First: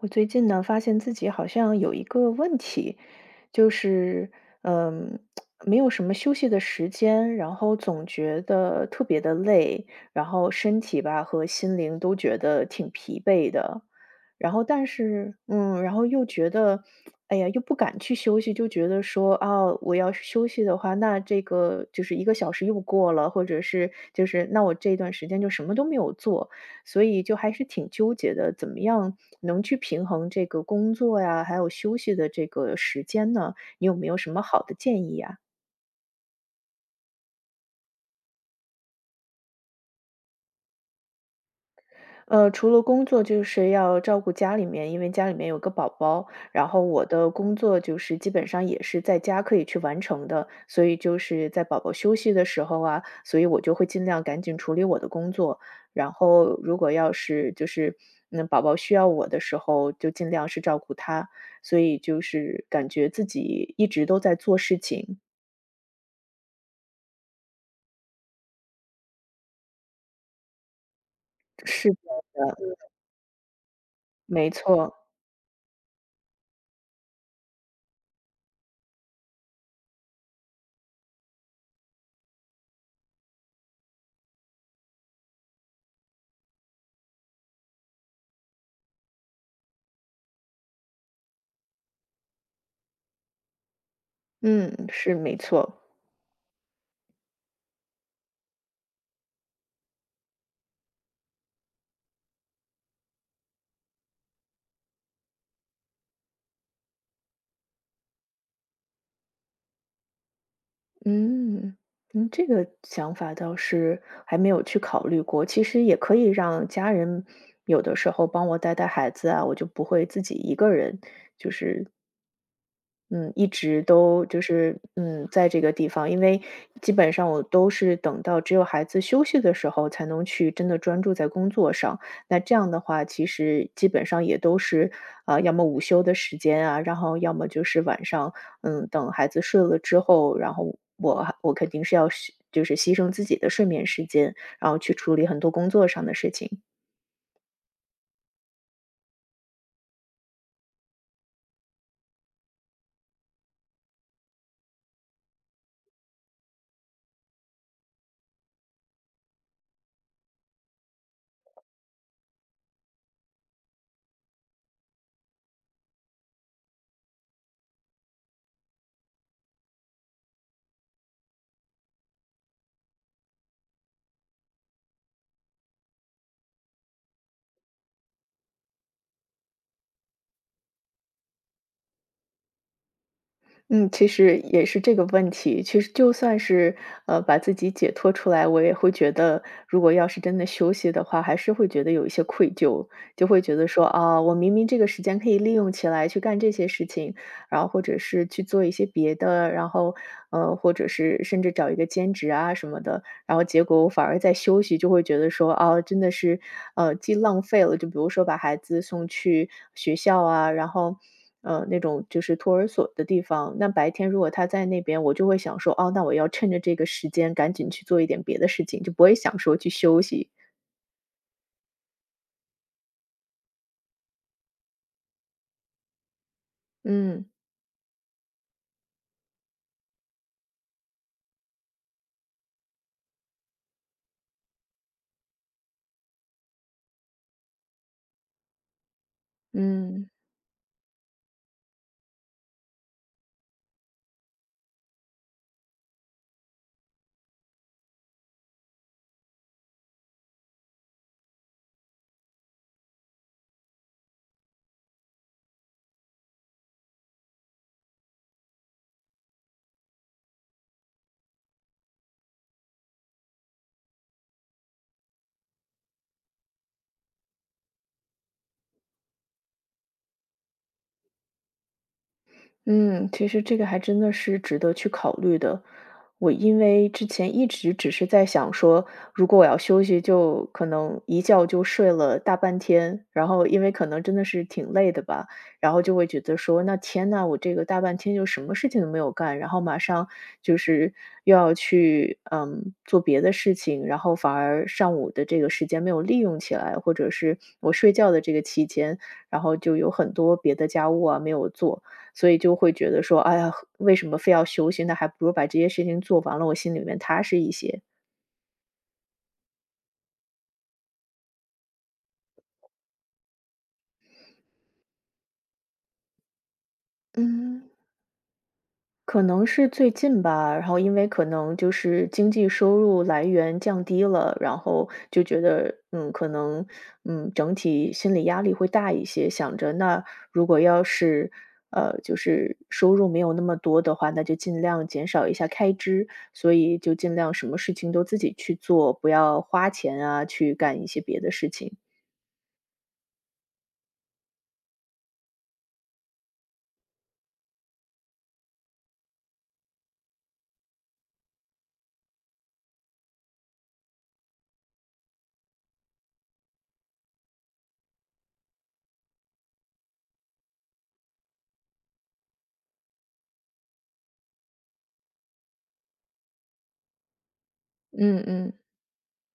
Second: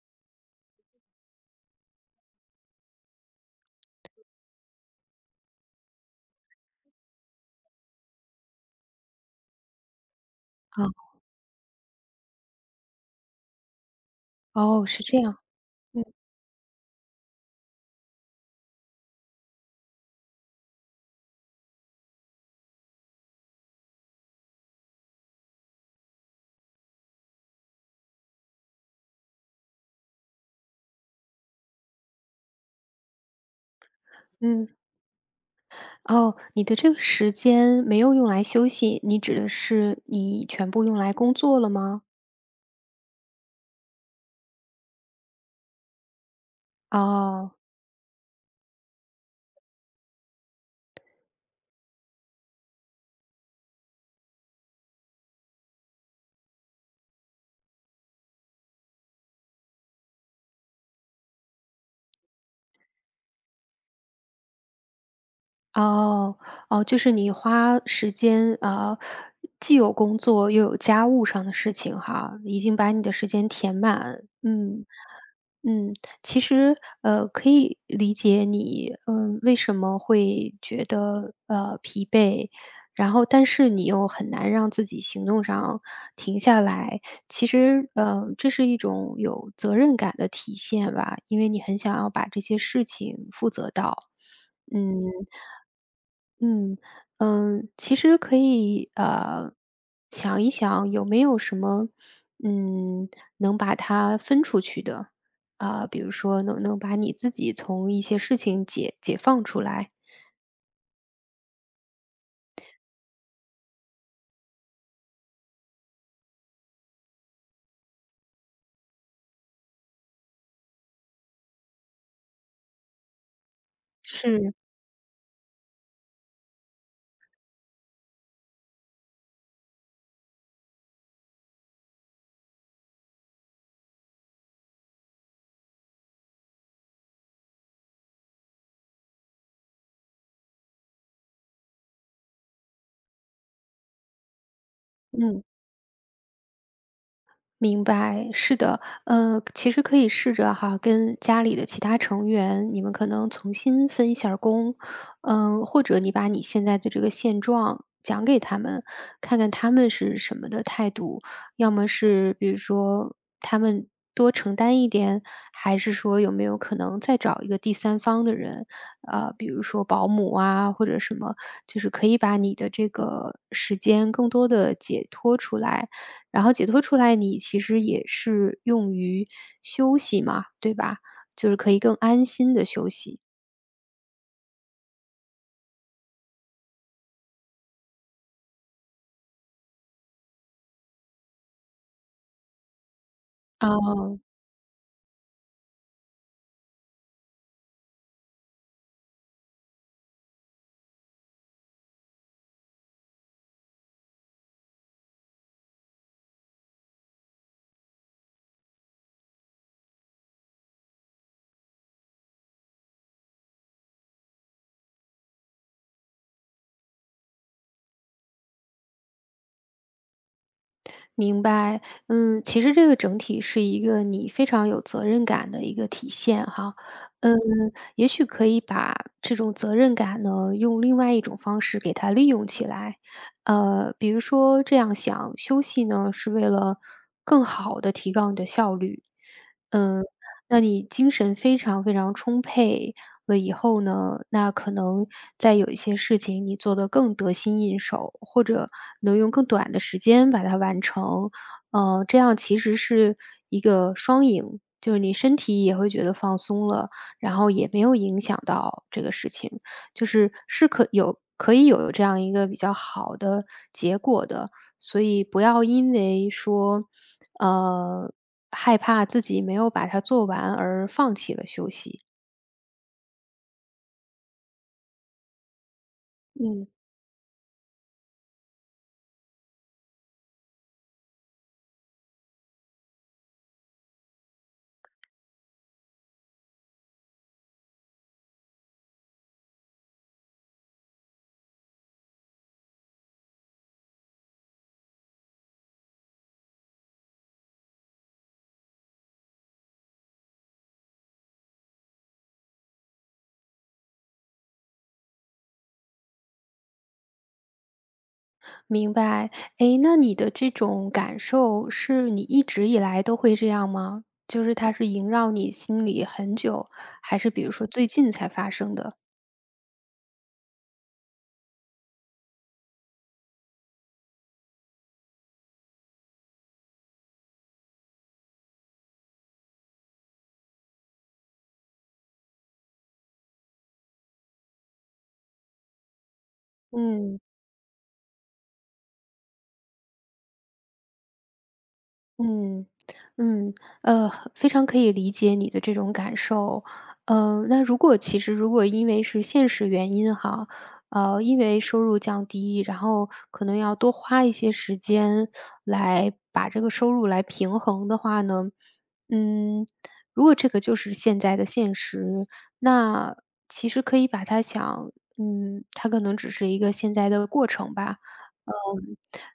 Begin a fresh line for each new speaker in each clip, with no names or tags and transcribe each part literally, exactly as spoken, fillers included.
我最近呢，发现自己好像有一个问题，就是，呃，没有什么休息的时间，然后总觉得特别地累，然后身
嗯。
体吧和心灵都觉得挺疲惫的。然后
哦，
但
是这
是
样，
嗯，然后
嗯。
又觉得，哎呀，又不敢去休息，就觉得说，啊，我要是休息的话，那这个就是一个小时又过了，或者是，就是那我这段时间就什么都没有做，所以就还是挺纠结的，怎么样能去平衡这个工作呀，还有休息的这个时间呢？你有没有什么好的
嗯。
建议呀？
哦，你的这个时间没有用来休息，你指的是你全部用来工作了吗？
呃，除了工作就是要照顾家里面，因为家里面有个宝宝，然后我的工
哦。
作就是基本上也是在家可以去完成的，所以就是在宝宝休息的时候啊，所以我就会尽量赶紧处理我的工作，然后如果要是就是，嗯，宝宝需要我的时候，就尽量是照顾他，所以就是感觉自己一直都在做事情。
哦，哦，就是你花时间，呃，既有工作又有家务上的事
是
情
这
哈，
样的，
已经
嗯。
把你的时间填满。
没
嗯，
错。
嗯，其实，呃，可以理解你，呃，为什么会觉得，呃，疲惫，然后但是你又很难让自己行动上停下来，其实，呃，这是一种有责任感的体现吧，因为你很想要把这些事情负责到，
嗯，
嗯。
是，没错。
嗯，呃，其实可以，呃，想一想有没有什么，嗯，能把它分出去的，呃，比如说能不能把你自己从一些事情解解放出来。
嗯，你这个想法倒是还没有去考虑过，其实也可以让家人有的时候帮我带带孩子啊，我就不会自己一个人，就是嗯，一直都就
是。
是，嗯，在这个地方。因为基本上我都是等到只有孩子休息的时候，才能去真的专注在工作上。那这样的话，其实基本上也都是，啊，要么午休的时间啊，然后要么就是晚上，嗯，等孩子睡了之后，然后我还我肯定是要休就是牺牲自己的睡眠时间，然后去处理很
嗯。
多工作上的事情。
明白，是的。呃，其实可以试着哈，跟家里的其他成员，你们可能从新分一下儿工，呃，或者你把你现在的这个现状讲给他们，看看他们是什么的态度。要么是比如说他们多承担一点，还是说有没有可能再找一个第三方的人，呃，比如说保姆啊或者什么，就是可以把你的这个时间更多地解脱出来，然后解脱出来你其实也是用于休息嘛，对吧？就是可以更安心地休息。
嗯，其实也是这个问题，确实就算是，呃，把自己解脱出来，我也会觉得如果要是真的休息的话，还是会觉得有一些愧疚，就会觉得说，
哦。
啊，我明明这个时间可以利用起来去干这些事情，然后或者是去做一些别的，然后，呃，或者是甚至找一个兼职啊什么的，然后结果我反而在休息，就会觉得说，哦，真的是，呃，既浪费了就比如说把孩子送去学校啊，然后，呃，那种就是托儿所的地方，那白天如果他在那边，我就会想说，哦，那我要趁着这个时间，赶紧去做一点别的事情，就不会想说去休息。
明白，嗯，其实这个整体是一个你非常有责任感的一个体现哈，
嗯。
嗯，也许可以把这种责任感呢，用另外一种方式给它利用起来。呃，比如说这样想，休息呢，是为了更好地提高你的效率。呃，
嗯。
那你精神非常非常充沛了以后呢，那可能再有一些事情你做得更得心应手，或者能用更短的时间把它完成。呃，这样其实是一个双赢，就是你身体也会觉得放松了，然后也没有影响到这个事情，就是是可有可以有这样一个比较好的结果的。所以不要因为说，呃，害怕自己没有把它做完而放弃了休息。
嗯，其实这个还真的是值得去考虑的。我因
嗯。
为之前一直只是在想说，如果我要休息就可能一觉就睡了大半天，然后因为可能真的是挺累的吧。然后就会觉得说，那天哪，我这个大半天就什么事情都没有干，然后马上就是又要去，呃，做别的事情。然后反而上午的这个时间没有利用起来，或者是我睡觉的这个期间，然后就有很多别的家务啊，没有做。所以就会觉得说：“哎呀，为什么非要休息呢，那还不如把这些事情做完了，我心里面踏实一些。”
明白，哎，那你的这种感受是你一直以来都会这样吗？就是它是萦绕你心里很久，还是比如说
嗯。
最近才发生的？
可能是最近吧，然后因为可能就是经济收入来源降低了，然后就觉得，嗯，可能，嗯，整体心理压力会大一些，想着那如果要是呃，就是收入没有那么多的话，那就尽量减少一下开支，所以就尽
嗯。
量什么事情都自己去做，不要花钱啊，去干一些别的事情。
嗯，嗯。呃，和非常可以理解你的这种感受，呃，那如果其实如果因为是现实原因哈，呃，因为收入降低，然后可能要多花一些时间，来把这个收入来平衡的话呢，嗯，如果这个就是现在的现实，那其实可以把它想嗯，它可能只是一个现在的过程吧。
嗯
呃，
嗯。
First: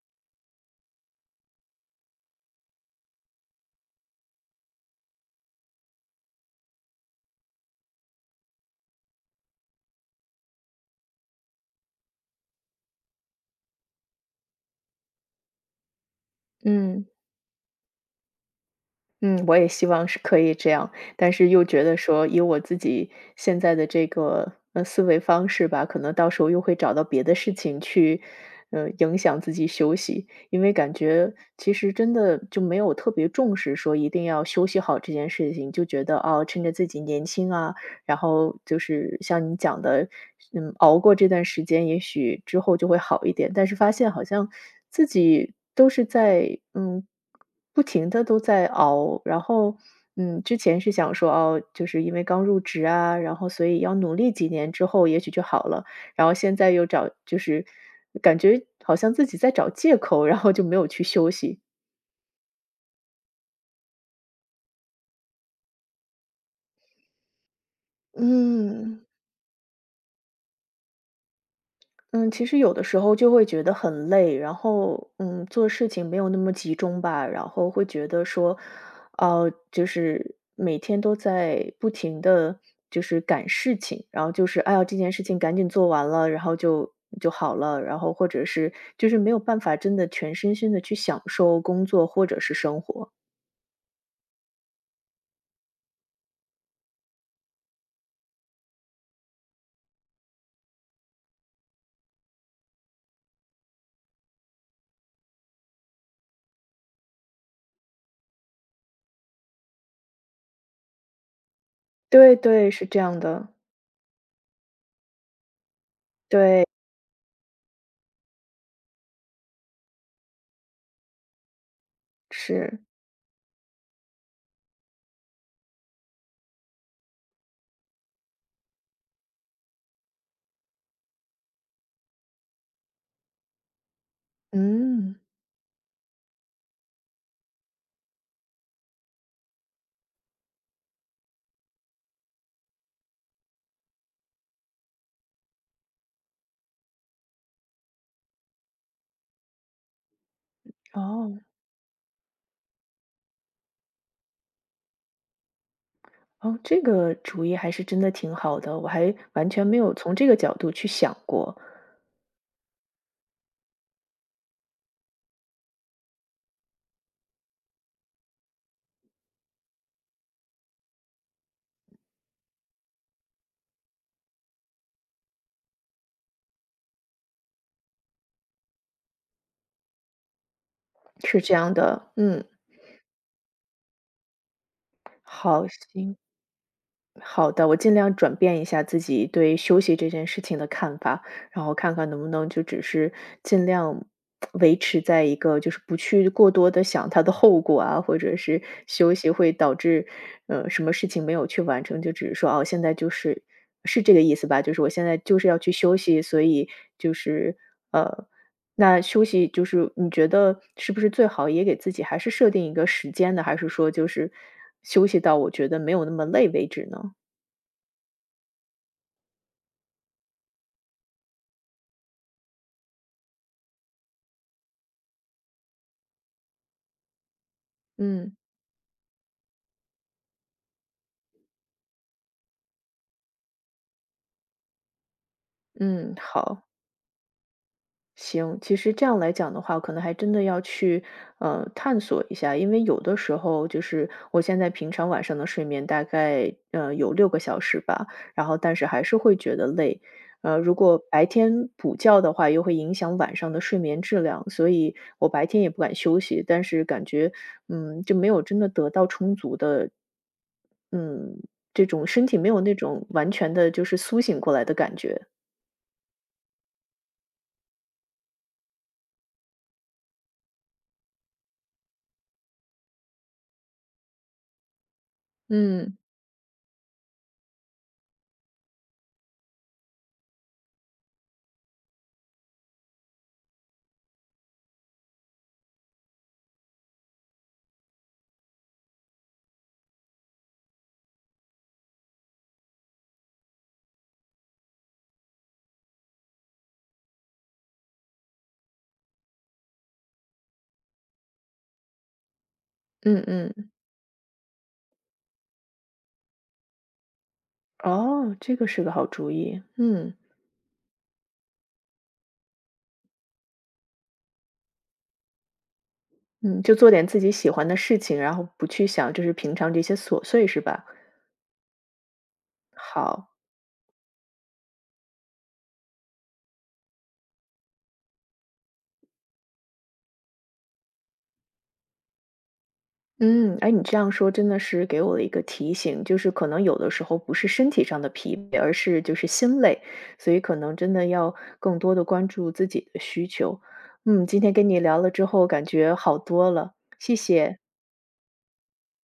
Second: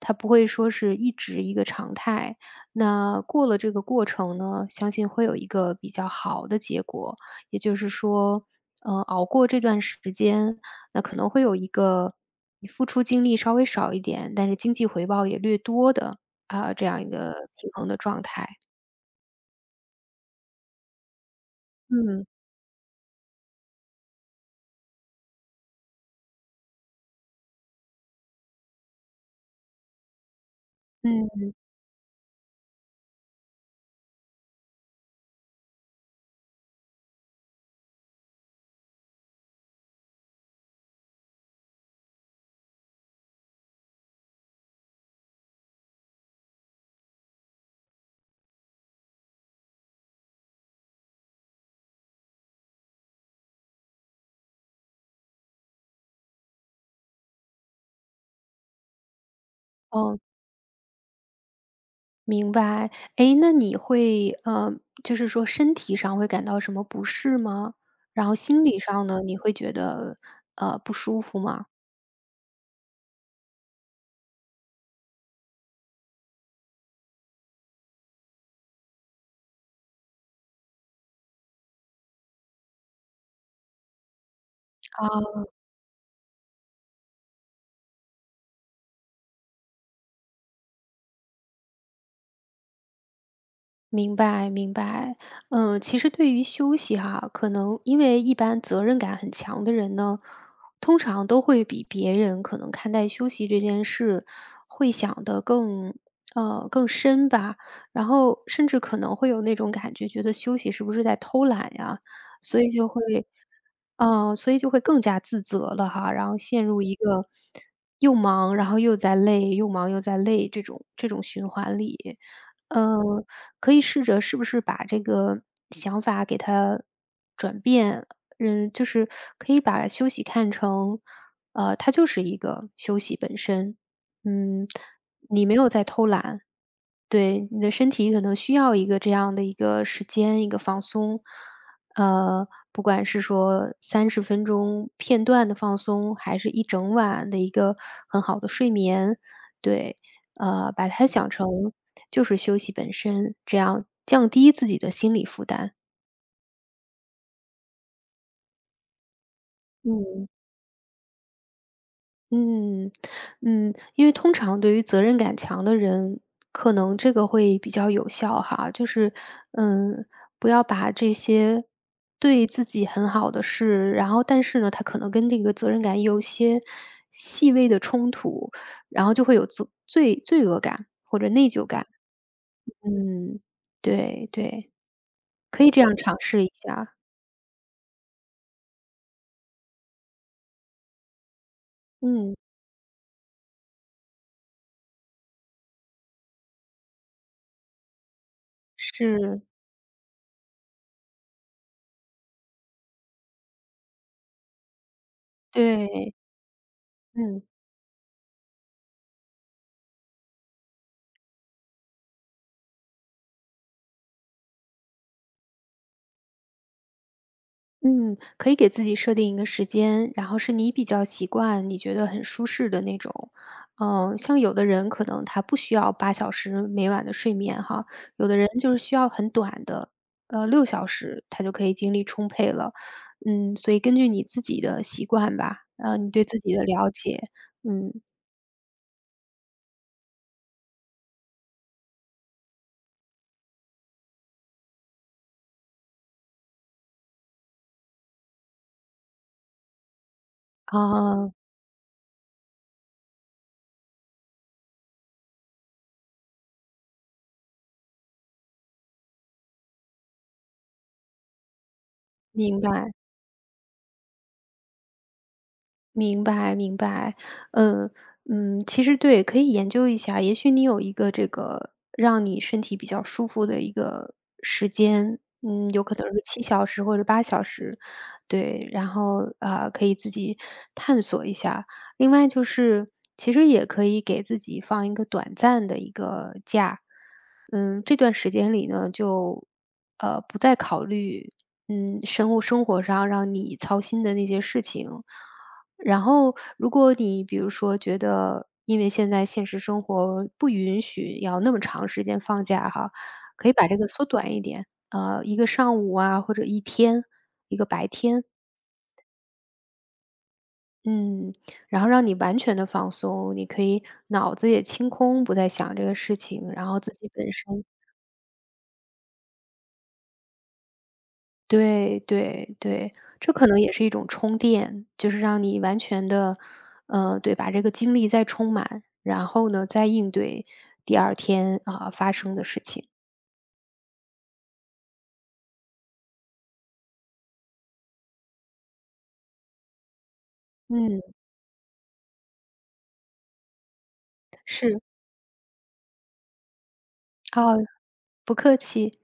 它不会说是一直一个常态，那过了这个过程呢，相信会有一个比较好的结果，也就是说，呃，熬过这段时间，那可能会有一个你付出精力稍微少一点，但是经济回报也略多的，呃，这样一
嗯。
个平衡的状态。
嗯，我也希望是可以这样，但是又觉得
嗯。
说，以我自己现在的这个，呃，思维方式吧，可能到时候又会找到别的事情去，呃，影响自己休息。因为感觉，
嗯。
其实真的就没有特别重视，说一定要休息好这件事情，就觉得，啊，趁着自己年轻啊，然后就是像你讲的，嗯，熬过这段时间，也许之后就会好一点，但是发现好像，自己都是在，嗯，不停地都在熬，然后，嗯，之前是想说，哦，就是因为刚入职啊，然后所以要努力几年之后，也许就好了，然后现在又找就是感觉好像自己在找借
哦。
口，然后就没有去休息。
明白，哎，那你会呃，就是说身体上会感到什么不适吗？然后心理
嗯。
上呢，你会觉得，呃，不舒服吗？
嗯，其实有的时候就会觉得很累，然后，嗯，做事情没有那么集中吧。然后会觉得说，啊，就是，每天都在不停地就是赶事情，然后就是，哎呀，这件事情
哦。
赶紧做完了，然后就就好了，然后或者是就是没有办法真的全身心地去享受工作或者是生活。
明白明白。呃，其实对于休息哈，可能因为一般责任感很强的人呢，通常都会比别人可能看待休息这件事，会想得更呃，更深吧。然后甚至可能会有那种感觉，觉得休息是不是在偷懒呀。
对
所以
对，
就
是这
会
样的。
呃，所以就会更加自责了哈。然后陷
对。
入一个，又忙，然后又在累又忙又在累这种这种循环里。
是。
呃，可以试着是不是把这个想法给它转变，嗯，就是，可以把休息看成，呃，它就是一个休息本身。嗯，
嗯。
你没有在偷懒，对，你的身体可能需要一个这样的一个时间、一个放松。呃，不管是说三十分钟片段的放松，还是一整晚的一个很好的睡眠。对，呃，把它想
哦。
成，就是休息本身。这样，降低自己的心理负担。
哦，这个主意还是真的挺好的，我还完全没有从这
嗯。
个角度去想过。
嗯，嗯。因为通常对于责任感强的人，可能这个会比较有效哈。就是，呃，不要把这些，对自己很好的事，然后但是呢，他可能跟这个责任感有些细微的冲突，然后就会有责罪罪恶感或者
是
内
这
疚
样
感。
的，嗯。
嗯，对，对。可
好，
以这样尝
行。
试一下。
好的，我尽量转变一下自己对休息这件事情的看法，然后看看能不
嗯。
能就只是，尽量 维持在一个，就是不去过多地想它的后果啊，或者是休息
是。
会导致，呃，什么事情没有去完成，就只是说，啊，现在就是是这个意思吧？就是我现在就是要去休
对。
息，所以就
嗯。
是，呃，那休息就是你觉得，是不是最好也给自己还是设定一个时间呢？还是说就是，休息到我觉得没有那么累为止呢？
嗯，可以给自己设定一个时间，然后是你比较习惯、你觉得很舒适的那种，呃，像有的人可能他不需要八小时每晚的睡眠哈，有
嗯。
的人就是需要很短的，呃，六小时他就可以精力充沛了。嗯，所以根据你自己的习惯吧，呃，你
嗯，
对自己的
好。
了解，嗯。
行，其实这样来讲的话，可能还真的要去，呃，探索一下。因为有的时候就是，我现在平常晚上的睡眠大概，呃，有六个小时吧，然后但是还是会觉得累。呃，如果白
啊。
天补觉的话，又会影响晚上的睡眠质量，所以我白天也不敢休息，但是感觉，嗯，就没有真的得到充足的嗯，这种身体没有
明
那
白。
种完全的，就是苏醒过来的感觉。
明白明白，呃，嗯。其实，对，可以研究一下，也许你有一个这个让你身体比较舒服的一个时间，嗯，有可
嗯。
能是七小时或者八小时，对，然后，呃，可以自己探索一下。另外就是，其实也可以给自己放一个短暂的一个假，呃，这段时间里呢，就，呃，不再考虑，嗯，生物生活上让你操心的那些事情。然后如果你比如说觉得因为现在现实生活不允许要那么长时间放假哈，
嗯
可以把
嗯。
这个缩短一点，呃，一个上午啊，或者一天、一个白天。
哦，这个是个好主意，嗯。
嗯，然后让你完全地放松，你可以脑子也清空，不再想这个事情，
嗯，
然
就
后
做
自
点
己
自
本
己喜
身
欢的事情，然后不去想就是平常这些琐碎，是吧？
对对对，
好。
这可能也是一种充电，就是让你完全的呃，对，把这个精力再充满。然后呢，再应对第二天，呃，发生的事情。
嗯，哎，你这样说真的是给我了一个提醒，就是可能有的时候不是身体上的疲惫，而是就是心累，所以可能真
嗯。
的要更多地关注自己的需求。嗯，今天跟
是。
你聊了之后，感觉好多了，谢
啊，
谢。
不客气。